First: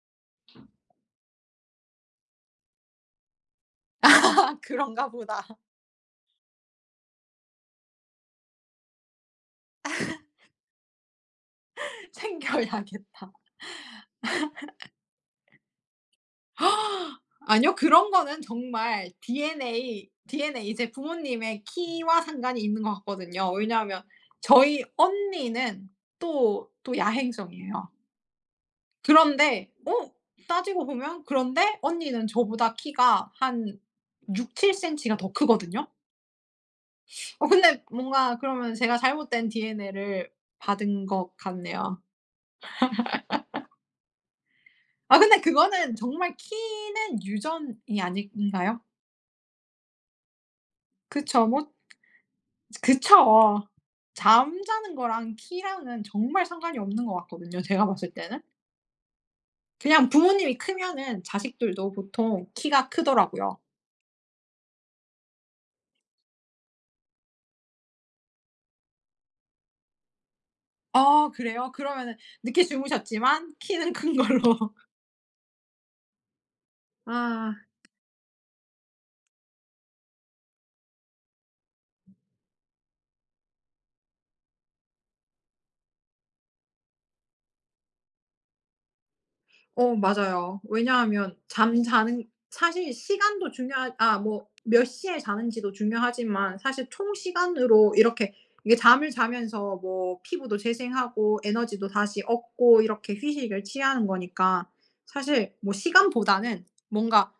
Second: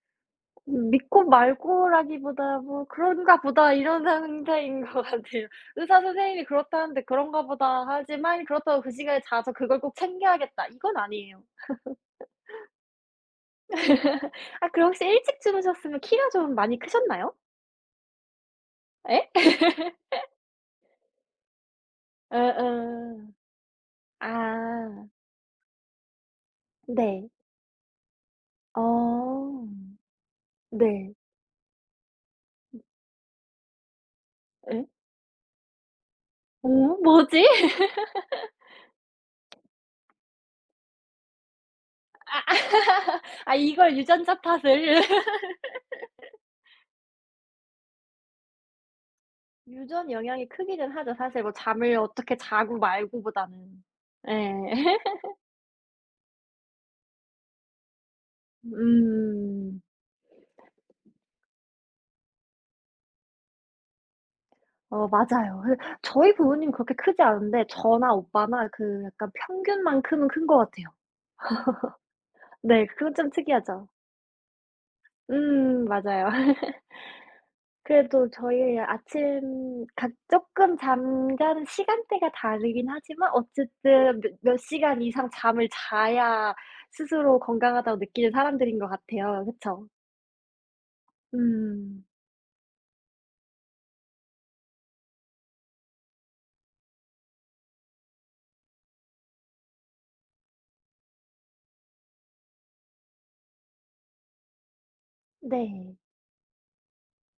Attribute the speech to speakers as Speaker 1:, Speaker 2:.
Speaker 1: 음 믿고 말고라기보다 뭐 '그런가 보다.' 이런 상태인 것
Speaker 2: 그런가 보다.
Speaker 1: 같아요. 의사 선생님이 그렇다는데 '그런가 보다.' 하지 막 이 그렇다고 '그 시간에 자서 그걸 꼭 챙겨야겠다.' 이건 아니에요.
Speaker 2: 챙겨야겠다.
Speaker 1: 아 그럼 혹시 일찍 주무셨으면 키가 좀 많이 크셨나요?
Speaker 2: 아니요. 그런 거는 정말
Speaker 1: 예?
Speaker 2: DNA DNA 이제 부모님의 키와 상관이 있는 것
Speaker 1: 응응.
Speaker 2: 같거든요. 왜냐하면 저희
Speaker 1: 아.
Speaker 2: 언니는 또 또
Speaker 1: 네.
Speaker 2: 야행성이에요.
Speaker 1: 어
Speaker 2: 그런데 어 따지고
Speaker 1: 네.
Speaker 2: 보면 그런데 언니는 저보다 키가 한 육칠
Speaker 1: 예?
Speaker 2: 센치 가 더 크거든요.
Speaker 1: 어 뭐지?
Speaker 2: 어 근데 뭔가 그러면 제가 잘못된 DNA를 받은 것 같네요.
Speaker 1: 아 아 이걸 유전자 탓을.
Speaker 2: 아 근데 그거는 정말 키는 유전이 아닌가요?
Speaker 1: 유전 영향이 크기는 하죠. 사실
Speaker 2: 그쵸
Speaker 1: 뭐
Speaker 2: 뭐
Speaker 1: 잠을 어떻게 자고 말고
Speaker 2: 그쵸.
Speaker 1: 보다는. 예.
Speaker 2: 잠자는 거랑 키랑은 정말 상관이 없는 것 같거든요 제가 봤을 때는.
Speaker 1: 음.
Speaker 2: 그냥 부모님이 크면은 자식들도 보통 키가 크더라고요.
Speaker 1: 어 맞아요. 그래서 저희 부모님은 그렇게 크지 않은데 저나 오빠나 그 약간 평균만큼은 큰 것 같아요.
Speaker 2: 아 그래요? 그러면은 늦게
Speaker 1: 네 그건 좀
Speaker 2: 주무셨지만
Speaker 1: 특이하죠.
Speaker 2: 키는 큰 걸로.
Speaker 1: 음 맞아요.
Speaker 2: 아.
Speaker 1: 그래도 저희 아침 각 조금 잠자는 시간대가 다르긴 하지만 어쨌든 몇 몇 시간 이상 잠을 자야 스스로 건강하다고 느끼는 사람들인 것 같아요. 그쵸?
Speaker 2: 오 맞아요. 왜냐하면
Speaker 1: 음.
Speaker 2: 잠자는 사실 시간도 중요하 아 뭐 몇 시에 자는지도 중요하지만 사실 총 시간으로 이렇게 이게 잠을 자면서 뭐 피부도 재생하고 에너지도 다시 얻고 이렇게 휴식을 취하는 거니까 사실 뭐
Speaker 1: 네.
Speaker 2: 시간보다는 뭔가